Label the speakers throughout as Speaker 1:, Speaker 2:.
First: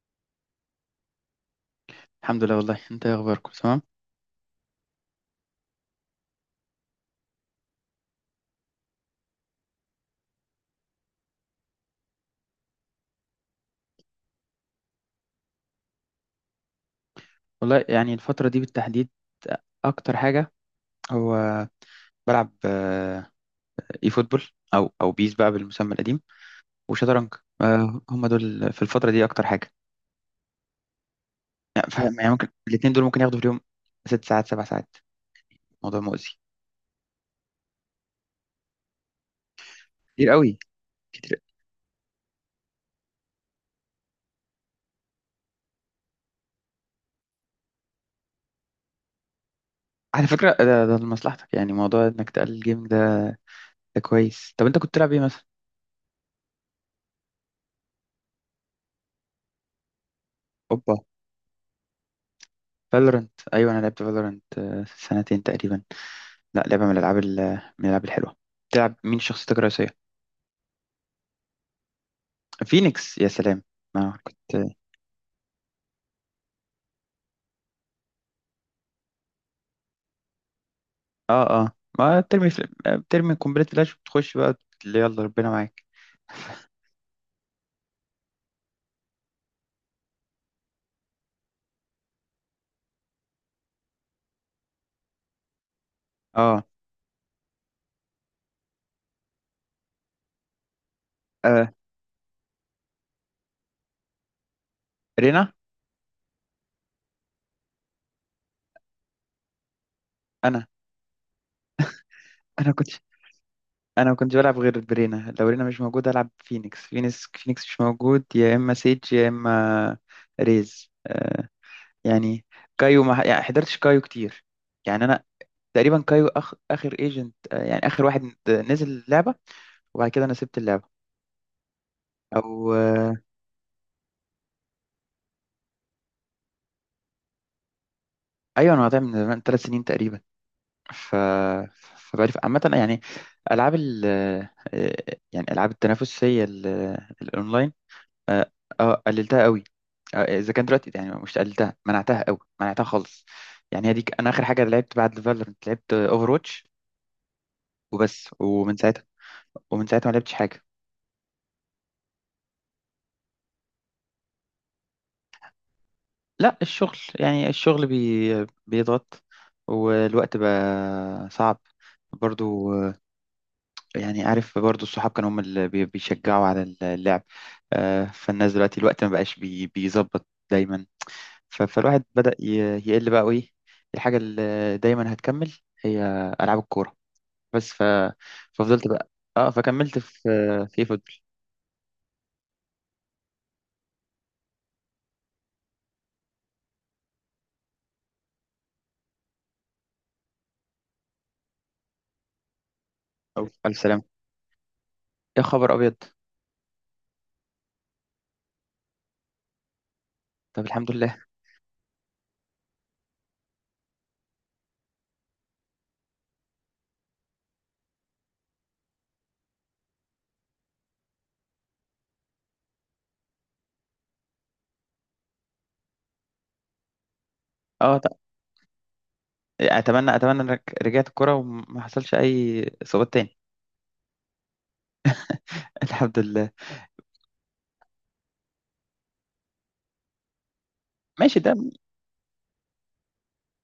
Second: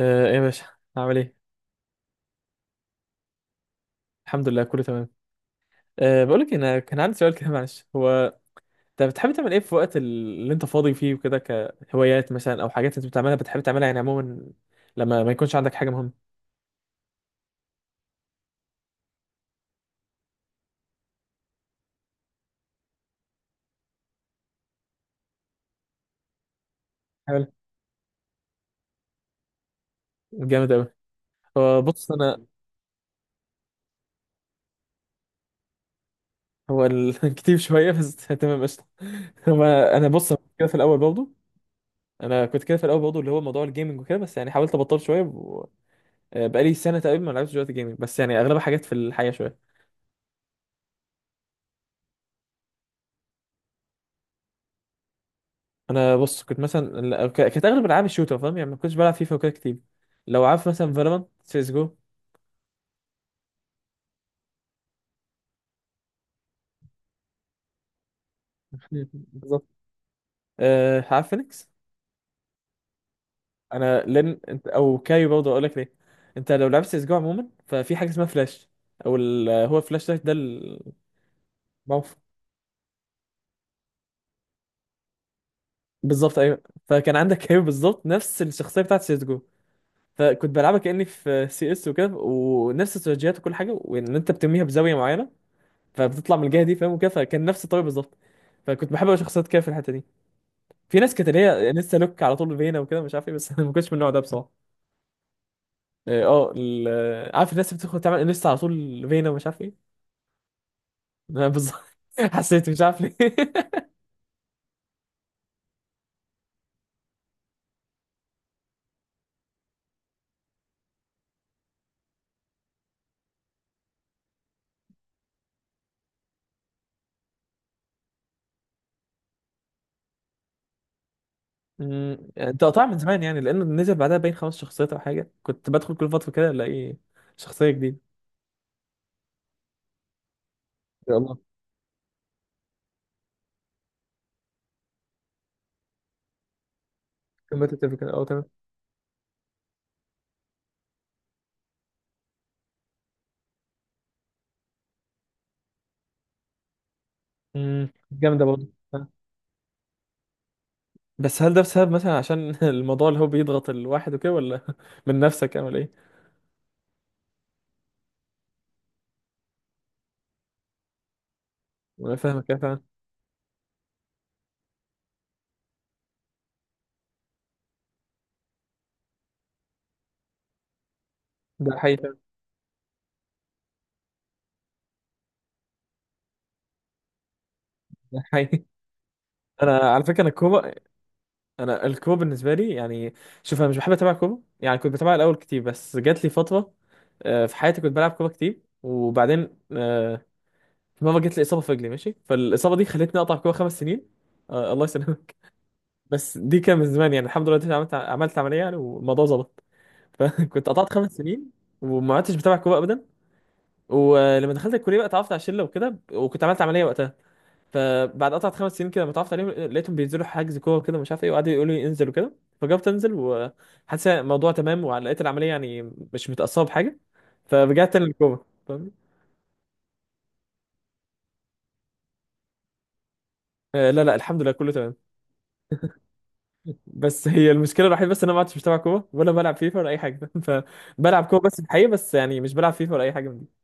Speaker 1: ايه يا باشا، عامل ايه؟
Speaker 2: الحمد لله، والله انت ايه، اخباركم تمام.
Speaker 1: الحمد لله كله تمام. بقول لك انا كان عندي سؤال كده، معلش. هو انت بتحب تعمل ايه في وقت اللي انت فاضي فيه وكده؟ كهوايات مثلا او حاجات انت بتعملها بتحب تعملها يعني عموما، لما ما يكونش عندك حاجه مهمه.
Speaker 2: والله يعني الفتره دي بالتحديد اكتر حاجه هو بلعب اي فوتبول او بيس بقى بالمسمى القديم وشطرنج.
Speaker 1: حلو.
Speaker 2: هم دول في الفتره دي اكتر حاجه.
Speaker 1: جامد قوي. هو بص
Speaker 2: يعني
Speaker 1: انا،
Speaker 2: ممكن الاثنين دول ممكن ياخدوا في اليوم 6 ساعات 7 ساعات. موضوع مؤذي.
Speaker 1: كتير شويه بس تمام قشطه. هو انا
Speaker 2: كتير
Speaker 1: بص،
Speaker 2: قوي،
Speaker 1: كده في الاول برضه،
Speaker 2: كتير.
Speaker 1: انا كنت كده في الاول برضه اللي هو موضوع الجيمنج وكده، بس يعني حاولت ابطل شويه و... بقالي سنه تقريبا ما لعبتش دلوقتي جيمنج، بس يعني اغلبها حاجات في الحياه شويه.
Speaker 2: على فكره ده لمصلحتك، يعني موضوع انك تقلل الجيمنج ده. ده كويس. طب انت كنت تلعب ايه مثلا؟
Speaker 1: انا بص كنت مثلا كانت اغلب العاب الشوتر فاهم، يعني ما كنتش بلعب فيفا وكده كتير. لو عارف مثلا
Speaker 2: اوبا.
Speaker 1: فالورانت، سيس جو.
Speaker 2: فالورنت، ايوه انا لعبت فالورنت سنتين تقريبا. لا، لعبه من من الالعاب الحلوه. تلعب مين شخصيتك
Speaker 1: بالظبط.
Speaker 2: الرئيسيه؟
Speaker 1: عارف فينيكس؟
Speaker 2: فينيكس يا سلام.
Speaker 1: انا
Speaker 2: ما
Speaker 1: لن انت
Speaker 2: كنت.
Speaker 1: او كايو برضه، اقول لك ليه. انت لو لعبت سيس جو عموما، ففي حاجه اسمها فلاش، هو فلاش ده
Speaker 2: اه، اه.
Speaker 1: الموقف.
Speaker 2: ما بترمي بترمي قنبلة فلاش وبتخش بقى، اللي يلا ربنا معاك.
Speaker 1: بالظبط ايوه. فكان عندك كايو بالظبط نفس الشخصيه بتاعت سيس جو، فكنت بلعبها كاني في سي اس وكده، ونفس استراتيجيات وكل حاجه، وان انت بترميها بزاويه معينه فبتطلع من الجهه
Speaker 2: اه،
Speaker 1: دي فاهم وكده، فكان نفس الطريقه بالظبط. فكنت بحب أوي شخصيات كده في الحته دي. في ناس كانت اللي هي
Speaker 2: آه.
Speaker 1: لسه لوك على طول فينا وكده مش عارف ايه، بس انا ما كنتش من النوع ده بصراحه.
Speaker 2: رينا.
Speaker 1: اه عارف الناس اللي بتدخل تعمل لسه على طول فينا ومش عارف ايه.
Speaker 2: انا
Speaker 1: أنا بالظبط. حسيت
Speaker 2: انا
Speaker 1: مش
Speaker 2: كنت
Speaker 1: عارف ليه
Speaker 2: انا ما كنتش بلعب غير برينا، لو رينا مش موجود العب فينيكس، فينيكس مش موجود، يا اما سيج يا اما ريز. يعني كايو، ما يعني حضرتش كايو كتير، يعني انا تقريبا كايو اخر ايجنت. يعني اخر واحد نزل اللعبة، وبعد كده انا سبت اللعبة.
Speaker 1: انت
Speaker 2: او
Speaker 1: قطعت من
Speaker 2: آه.
Speaker 1: زمان يعني، لانه نزل بعدها باين 5 شخصيات او حاجه. كنت بدخل كل فتره كده الاقي شخصيه جديده.
Speaker 2: ايوه انا قاطع من 3 سنين تقريبا.
Speaker 1: يا
Speaker 2: ف
Speaker 1: الله.
Speaker 2: فبقى عامة، يعني ألعاب ال آه، يعني الأونلاين.
Speaker 1: كومبتيتيف كده، اه تمام.
Speaker 2: اه، قللتها قوي. إذا كان دلوقتي يعني، مش قللتها، منعتها قوي، منعتها خالص. يعني هي دي، أنا آخر حاجة لعبت بعد فالورنت لعبت أوفر واتش وبس.
Speaker 1: جامده برضه. آه.
Speaker 2: ومن ساعتها ما لعبتش حاجة.
Speaker 1: بس هل ده بسبب مثلا عشان الموضوع اللي هو بيضغط الواحد وكده، ولا من نفسك، او ولا ايه؟
Speaker 2: لا، الشغل يعني الشغل بيضغط، والوقت بقى صعب.
Speaker 1: انا فاهمك يا
Speaker 2: برضو
Speaker 1: فاهم.
Speaker 2: يعني، عارف، برضو الصحاب كانوا هم اللي بيشجعوا على اللعب. فالناس دلوقتي، الوقت ما بقاش بيظبط دايما.
Speaker 1: ده حقيقي
Speaker 2: فالواحد
Speaker 1: فعلاً.
Speaker 2: بدأ يقل بقى وإيه. الحاجة اللي دايما هتكمل هي ألعاب الكورة بس.
Speaker 1: ده حقيقي.
Speaker 2: ففضلت بقى، اه
Speaker 1: انا
Speaker 2: فكملت
Speaker 1: على
Speaker 2: في
Speaker 1: فكره انا الكوبا،
Speaker 2: في إيه، فوتبول.
Speaker 1: انا الكوره بالنسبه لي يعني، شوف انا مش بحب اتابع كوره. يعني كنت بتابع الاول كتير، بس جات لي فتره في حياتي كنت بلعب كوره كتير، وبعدين في مره جت لي اصابه في رجلي ماشي، فالاصابه دي خلتني اقطع
Speaker 2: أو
Speaker 1: كوره
Speaker 2: في ألف
Speaker 1: 5 سنين.
Speaker 2: سلامة.
Speaker 1: الله يسلمك.
Speaker 2: يا خبر أبيض.
Speaker 1: بس دي كان من زمان، يعني الحمد لله دلوقتي عملت عمليه يعني والموضوع ظبط.
Speaker 2: طب
Speaker 1: فكنت
Speaker 2: الحمد
Speaker 1: قطعت خمس
Speaker 2: لله.
Speaker 1: سنين وما عدتش بتابع كوره ابدا. ولما دخلت الكليه بقى اتعرفت على شله وكده، وكنت عملت عمليه وقتها، فبعد قطعة 5 سنين كده متعرفت عليهم، لقيتهم بينزلوا حجز كورة كده مش عارف ايه، وقعدوا يقولوا لي انزل وكده، فجربت انزل وحاسس الموضوع تمام، ولقيت العملية يعني مش متأثرة بحاجة، فرجعت
Speaker 2: اه
Speaker 1: تاني
Speaker 2: ط-
Speaker 1: للكورة، فاهمني؟
Speaker 2: أتمنى إنك رجعت الكورة وما حصلش أي إصابات تاني.
Speaker 1: آه لا لا، الحمد لله كله تمام.
Speaker 2: الحمد لله.
Speaker 1: بس هي المشكلة الوحيدة بس، ان انا ما عدتش بتابع كورة ولا بلعب فيفا ولا اي حاجة فبلعب كورة
Speaker 2: ماشي،
Speaker 1: بس
Speaker 2: ده
Speaker 1: في الحقيقة، بس يعني مش بلعب فيفا ولا اي حاجة من دي.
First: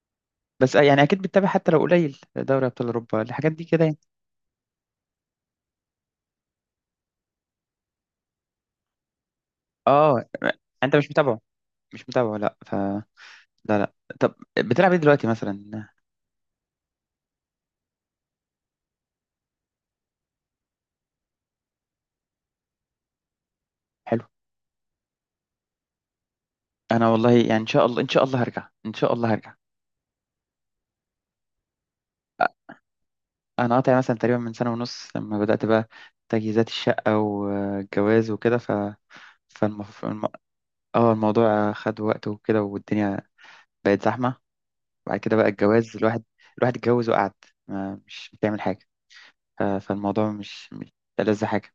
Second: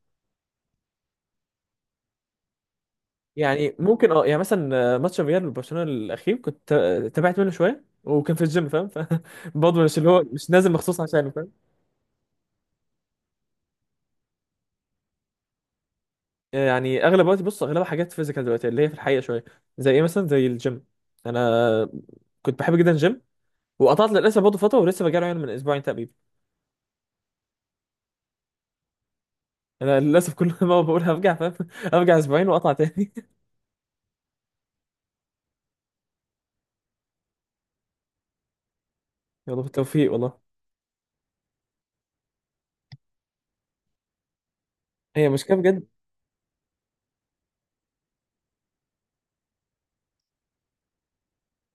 Speaker 2: بس يعني أكيد بتتابع حتى لو قليل، دوري أبطال أوروبا، الحاجات دي
Speaker 1: يعني
Speaker 2: كده يعني.
Speaker 1: ممكن اه، يعني مثلا ماتش الريال وبرشلونة الأخير كنت تابعت منه شوية وكان في الجيم فاهم، فبرضه مش اللي هو
Speaker 2: اه
Speaker 1: مش نازل
Speaker 2: انت
Speaker 1: مخصوص
Speaker 2: مش
Speaker 1: عشانه.
Speaker 2: متابعه، مش متابعه، لا لا، لا. طب بتلعب ايه دلوقتي مثلا؟
Speaker 1: يعني اغلب وقتي بص اغلبها حاجات فيزيكال دلوقتي، اللي هي في الحقيقه شويه. زي ايه مثلا؟ زي الجيم. انا كنت بحب جدا الجيم وقطعت
Speaker 2: حلو.
Speaker 1: للاسف برضه فتره، ولسه برجع له يعني من اسبوعين تقريبا.
Speaker 2: انا والله يعني ان شاء الله، ان شاء الله هرجع، ان شاء الله هرجع.
Speaker 1: انا للاسف كل ما بقول هرجع فاهم ارجع
Speaker 2: أ-
Speaker 1: اسبوعين واقطع تاني.
Speaker 2: انا قاطع مثلا تقريبا من سنة ونص، لما بدأت بقى تجهيزات الشقة والجواز وكده.
Speaker 1: يلا
Speaker 2: فالمف...
Speaker 1: بالتوفيق
Speaker 2: الم...
Speaker 1: والله.
Speaker 2: اه الموضوع خد وقت وكده، والدنيا بقت زحمة. بعد
Speaker 1: هي
Speaker 2: كده بقى
Speaker 1: مشكله بجد.
Speaker 2: الجواز، الواحد اتجوز وقعد، ما مش بتعمل حاجة. فالموضوع مش ألذ حاجة.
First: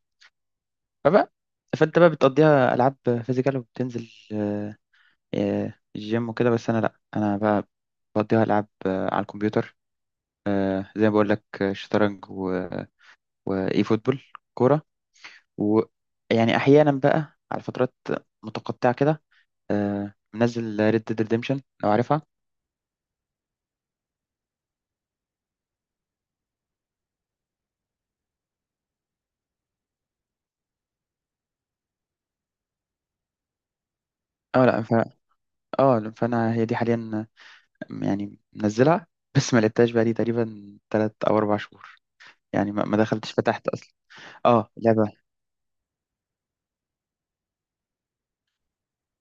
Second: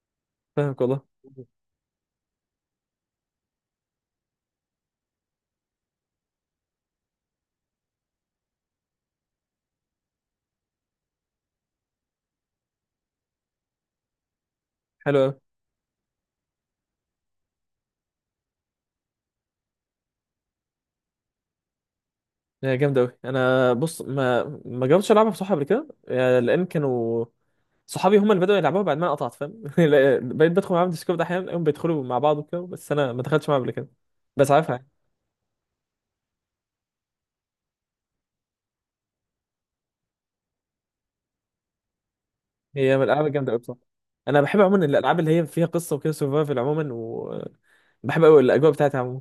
Speaker 1: فاهمك والله.
Speaker 2: فبقى فانت بقى بتقضيها العاب فيزيكال، وبتنزل آه، الجيم وكده. بس انا لا، بقى بقضيها العاب آه، على الكمبيوتر، آه، زي ما بقول لك، آه، شطرنج واي فوتبول، كوره.
Speaker 1: حلو قوي.
Speaker 2: ويعني احيانا بقى على فترات متقطعه كده، آه، منزل ريد ديد ريديمشن لو عارفها.
Speaker 1: هي جامده قوي. انا بص ما جربتش العبها بصراحه قبل كده، يعني لان كانوا صحابي هم اللي بدأوا يلعبوها بعد ما انا قطعت فاهم لا، بقيت بدخل معاهم ديسكورد احيانا هم بيدخلوا مع بعض وكده، بس انا ما دخلتش معاهم قبل كده. بس
Speaker 2: اه لا
Speaker 1: عارفها.
Speaker 2: اه فانا هي دي حاليا آه، يعني منزلها بس ما لعبتهاش بقى لي تقريبا 3 او 4 شهور، يعني ما
Speaker 1: هي
Speaker 2: ما
Speaker 1: من الالعاب
Speaker 2: دخلتش
Speaker 1: الجامده قوي
Speaker 2: فتحت
Speaker 1: بصراحه.
Speaker 2: اصلا.
Speaker 1: انا بحب
Speaker 2: اه
Speaker 1: عموما
Speaker 2: لعبه،
Speaker 1: الالعاب اللي هي فيها قصه وكده، سرفايفل عموما، وبحب قوي الاجواء بتاعتها عموما.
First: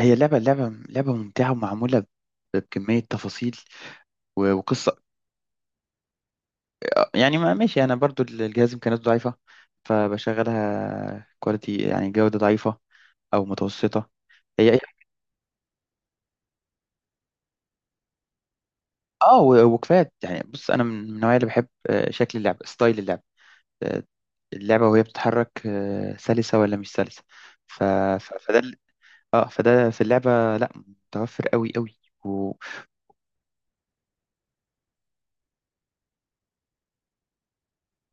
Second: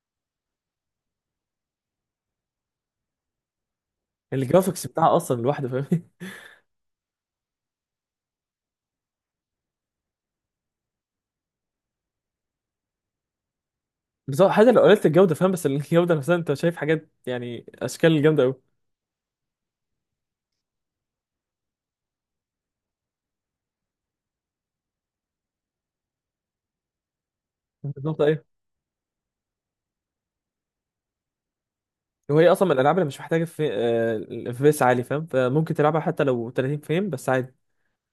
Speaker 2: هي لعبه، لعبه ممتعه ومعموله بكمية تفاصيل
Speaker 1: الجرافيكس
Speaker 2: وقصة.
Speaker 1: بتاعها اصلا لوحده فاهم.
Speaker 2: يعني ما ماشي، انا برضو الجهاز امكانياته ضعيفه، فبشغلها كواليتي يعني جوده ضعيفه او متوسطه.
Speaker 1: بس هو حاجه،
Speaker 2: هي هي-
Speaker 1: لو قللت الجوده فاهم، بس الجوده نفسها انت شايف حاجات يعني اشكال جامده قوي.
Speaker 2: اه وكفايات يعني. بص انا من النوعيه اللي بحب آه، شكل اللعب، ستايل اللعب، آه، اللعبه وهي بتتحرك، آه، سلسه ولا مش سلسه. ف...
Speaker 1: بالظبط
Speaker 2: ف...
Speaker 1: ايوه.
Speaker 2: فده ال- اه فده في اللعبه لا، متوفر قوي قوي.
Speaker 1: وهي
Speaker 2: و...
Speaker 1: اصلا من الالعاب اللي مش محتاجه في اف بي اس عالي فاهم، فممكن تلعبها حتى لو 30 فريم بس عادي.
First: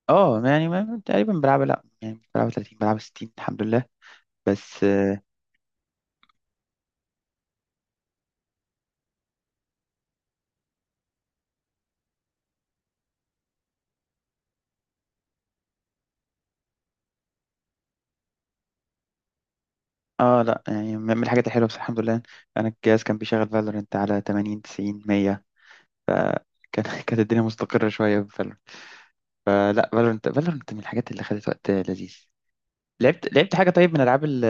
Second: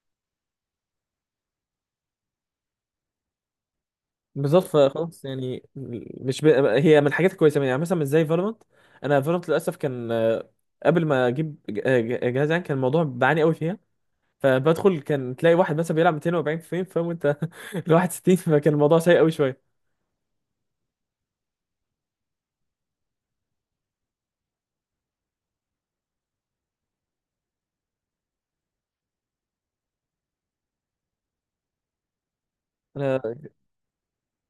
Speaker 2: اه يعني ما... تقريبا بلعبها، لا يعني بلعبها 30 بلعبها 60 الحمد لله
Speaker 1: بالظبط
Speaker 2: بس.
Speaker 1: فخلاص يعني. مش ب... هي من الحاجات الكويسه، يعني مثلا مش زي فالورانت. انا فالورانت للاسف كان قبل ما اجيب جهاز، يعني كان الموضوع بعاني قوي فيها. فبدخل كان تلاقي واحد مثلا بيلعب 240 فريم فاهم، وانت ال 61، فكان الموضوع سيء قوي شويه.
Speaker 2: اه لا، يعني من الحاجات الحلوه، بس الحمد لله. انا الجهاز كان بيشغل فالورنت على 80 90 100. فكان كانت الدنيا مستقره شويه بفالورنت، فلا، فالورنت من الحاجات اللي خدت وقت لذيذ. لعبت
Speaker 1: انا
Speaker 2: لعبت حاجه طيب من العاب ال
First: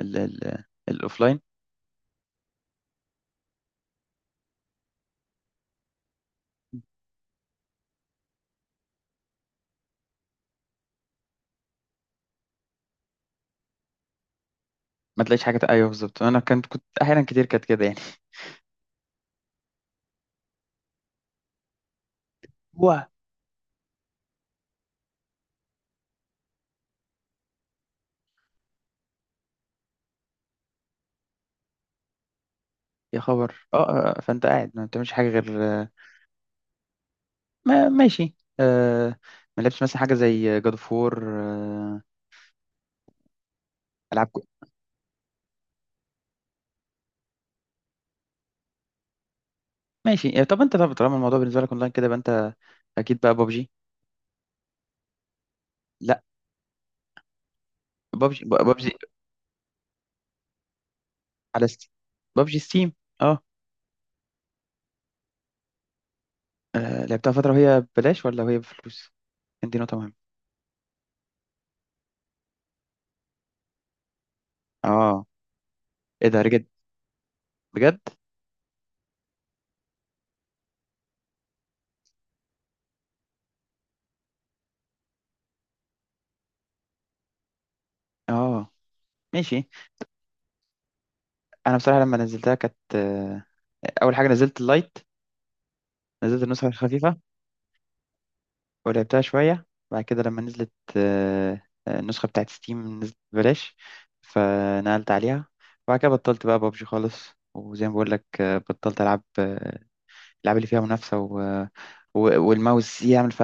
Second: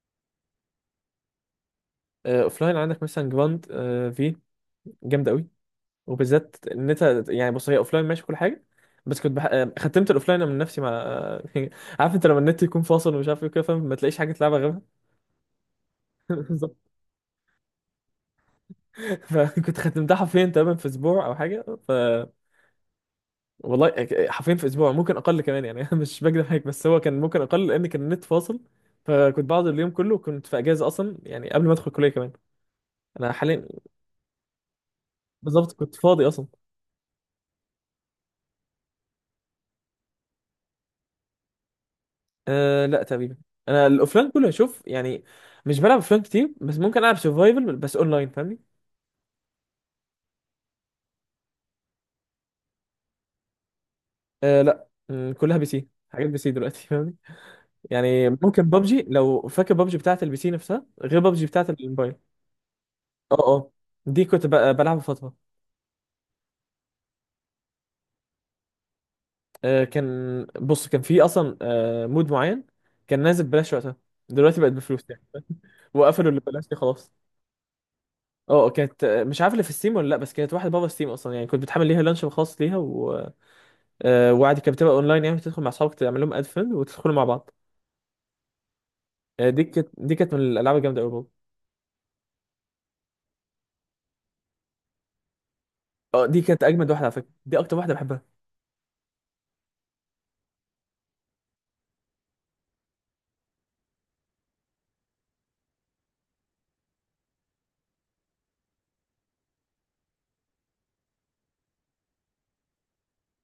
Speaker 2: ال ال الاوفلاين.
Speaker 1: اوف لاين عندك مثلا جراند في، جامده قوي. وبالذات ان انت، يعني بص هي اوف لاين ماشي كل حاجه، بس كنت بح... آه، ختمت الاوف لاين من نفسي مع عارف انت لما النت يكون فاصل ومش عارف ايه كده فاهم، ما تلاقيش حاجه تلعبها غيرها.
Speaker 2: ما تلاقيش حاجه، ايوه بالظبط انا كنت
Speaker 1: بالظبط.
Speaker 2: كنت احيانا كتير كانت كده يعني.
Speaker 1: فكنت ختمتها حرفيا تقريبا في اسبوع او حاجه ف...
Speaker 2: واه
Speaker 1: والله حرفيا في اسبوع، ممكن اقل كمان يعني انا مش بكدب عليك، بس هو كان ممكن اقل لان كان النت فاصل، فكنت بقعد اليوم كله. كنت في اجازه اصلا يعني قبل ما ادخل الكليه كمان.
Speaker 2: يا
Speaker 1: انا
Speaker 2: خبر،
Speaker 1: حاليا،
Speaker 2: اه، آه، آه، فانت قاعد ما بتعملش حاجه غير
Speaker 1: بالظبط
Speaker 2: آه،
Speaker 1: كنت فاضي اصلا.
Speaker 2: ما ماشي، آه، ما لعبتش مثلا حاجه زي جاد اوف وور،
Speaker 1: لا تقريبا، انا الاوفلاين
Speaker 2: العاب.
Speaker 1: كله هشوف يعني. مش بلعب اوفلاين كتير، بس ممكن العب سرفايفل بس اونلاين فاهمني.
Speaker 2: ماشي إيه، طب طالما الموضوع بالنسبه لك اونلاين كده يبقى انت اكيد بقى ببجي.
Speaker 1: أه لا م، كلها بي سي،
Speaker 2: لا،
Speaker 1: حاجات بي سي دلوقتي فاهمني. يعني
Speaker 2: ببجي،
Speaker 1: ممكن
Speaker 2: ببجي
Speaker 1: ببجي، لو فاكر ببجي بتاعت البي سي نفسها غير ببجي
Speaker 2: على
Speaker 1: بتاعت
Speaker 2: ستيم،
Speaker 1: الموبايل.
Speaker 2: ببجي ستيم.
Speaker 1: اه
Speaker 2: اه،
Speaker 1: اه. دي كنت بلعبها فتره.
Speaker 2: آه، لعبتها فتره، وهي ببلاش ولا وهي بفلوس؟ كان دي نقطه مهمه.
Speaker 1: كان بص كان في اصلا مود معين، كان نازل ببلاش وقتها، دلوقتي بقت بفلوس يعني،
Speaker 2: اه
Speaker 1: وقفلوا
Speaker 2: ايه
Speaker 1: اللي
Speaker 2: ده، بجد،
Speaker 1: ببلاش دي خلاص.
Speaker 2: بجد؟
Speaker 1: اه كانت مش عارف اللي في ستيم ولا لا، بس كانت واحده بابا ستيم اصلا يعني، كنت بتحمل ليها لانش خاص ليها و... وعادي كانت بتبقى اونلاين يعني تدخل مع اصحابك، تعمل لهم اد فريند وتدخلوا مع بعض.
Speaker 2: اه ماشي.
Speaker 1: دي كانت من الالعاب الجامده قوي برضه.
Speaker 2: انا بصراحه لما نزلتها كانت آه، اول حاجه نزلت اللايت،
Speaker 1: اه دي
Speaker 2: نزلت
Speaker 1: كانت
Speaker 2: النسخه
Speaker 1: اجمد واحده على
Speaker 2: الخفيفه.
Speaker 1: فكره، دي اكتر واحده بحبها.
Speaker 2: ولعبتها شويه، بعد كده لما نزلت آه، النسخه بتاعت ستيم نزلت ببلاش فنقلت عليها. وبعد كده بطلت بقى ببجي خالص. وزي ما بقول لك آه، بطلت العب آه، اللعبة اللي فيها منافسة والماوس يعمل،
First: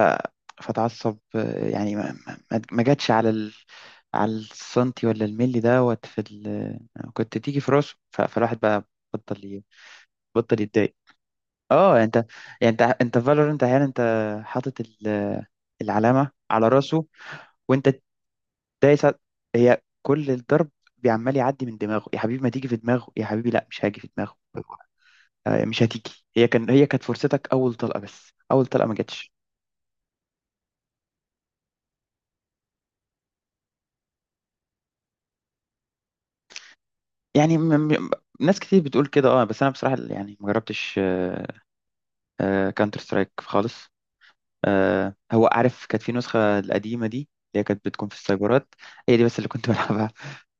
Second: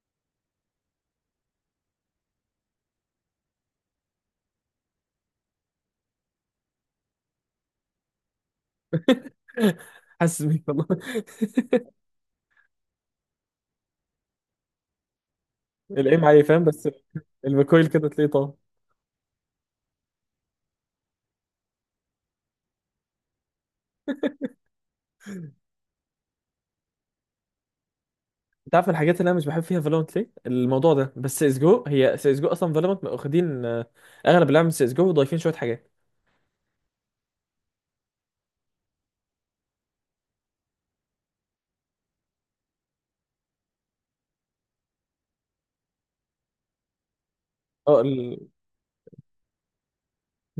Speaker 2: فتعصب. يعني ما جاتش على على السنتي ولا الملي دوت في كنت تيجي في راسه. فالواحد بقى بطل ي...
Speaker 1: حاسس
Speaker 2: بطل
Speaker 1: بيك والله
Speaker 2: يتضايق. اه يعني انت، انت احيانا انت حاطط
Speaker 1: الايم
Speaker 2: العلامة
Speaker 1: عليه فاهم،
Speaker 2: على
Speaker 1: بس
Speaker 2: راسه،
Speaker 1: الميكويل
Speaker 2: وانت
Speaker 1: كده تلاقيه طار.
Speaker 2: دايس على- هي كل الضرب بيعمال يعدي من دماغه. يا حبيبي ما تيجي في دماغه، يا حبيبي لا، مش هاجي في دماغه، آه، مش هتيجي. هي كانت فرصتك، اول طلقه، بس اول
Speaker 1: انت
Speaker 2: طلقه
Speaker 1: عارف
Speaker 2: ما
Speaker 1: الحاجات اللي
Speaker 2: جاتش.
Speaker 1: انا مش بحب فيها فالورانت ليه الموضوع ده؟ بس سيس جو، هي سيس جو اصلا، فالورانت واخدين اغلب اللعب من سيس جو وضايفين شويه حاجات.
Speaker 2: يعني ناس كتير بتقول كده. اه بس انا بصراحه يعني ما جربتش كانتر سترايك خالص. آه، هو عارف، كانت في نسخه القديمه دي اللي هي كانت
Speaker 1: اه
Speaker 2: بتكون في
Speaker 1: ال...
Speaker 2: السايبرات، هي دي بس اللي كنت بلعبها.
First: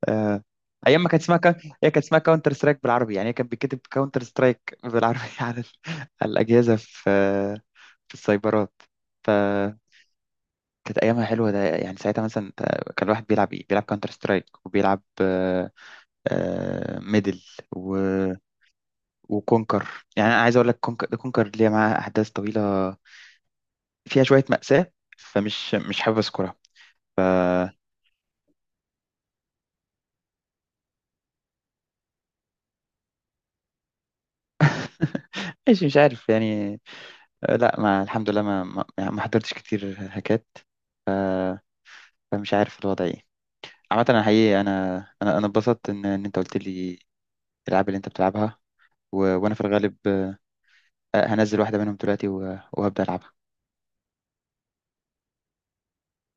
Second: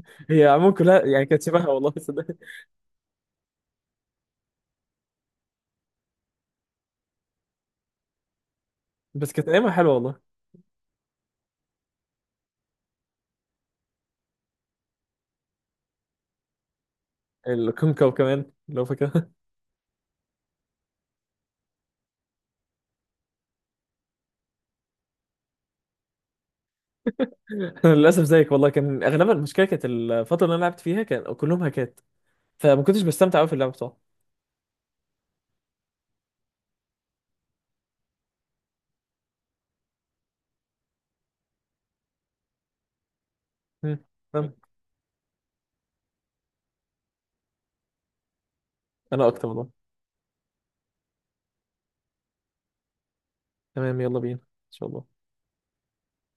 Speaker 2: آه،
Speaker 1: هي عموما
Speaker 2: ايام
Speaker 1: كلها
Speaker 2: ما كانت
Speaker 1: يعني
Speaker 2: اسمها
Speaker 1: كانت شبهها
Speaker 2: هي
Speaker 1: والله
Speaker 2: كانت اسمها
Speaker 1: صدق.
Speaker 2: كاونتر سترايك بالعربي، يعني هي كانت بتكتب كاونتر سترايك بالعربي على على الاجهزه في السايبرات.
Speaker 1: بس كانت ايامها
Speaker 2: فكانت
Speaker 1: حلوه والله.
Speaker 2: ايامها حلوه، ده يعني ساعتها مثلا كان الواحد بيلعب ايه، بيلعب كاونتر سترايك، وبيلعب ميدل،
Speaker 1: الكونكو كمان لو فاكرها.
Speaker 2: وكونكر. يعني انا عايز اقول لك، كونكر ليها معاها احداث طويله فيها شويه مأساة، فمش مش حابب اذكرها.
Speaker 1: أنا للاسف زيك والله، كان اغلبها المشكله كانت الفتره اللي انا لعبت فيها كان كلهم هاكات، فما كنتش بستمتع قوي في اللعب بصراحه.
Speaker 2: ماشي، مش عارف يعني. آه، لا ما الحمد لله، ما ما, يعني ما حضرتش كتير هكات. ف... فمش عارف الوضع ايه.
Speaker 1: مم.
Speaker 2: عامة انا
Speaker 1: تمام.
Speaker 2: حقيقي، انا اتبسطت ان انت قلت لي الالعاب اللي انت بتلعبها.
Speaker 1: انا اكتر
Speaker 2: وانا في
Speaker 1: والله.
Speaker 2: الغالب آه، هنزل واحدة منهم دلوقتي وهبدأ العبها.
Speaker 1: تمام يلا بينا ان شاء الله.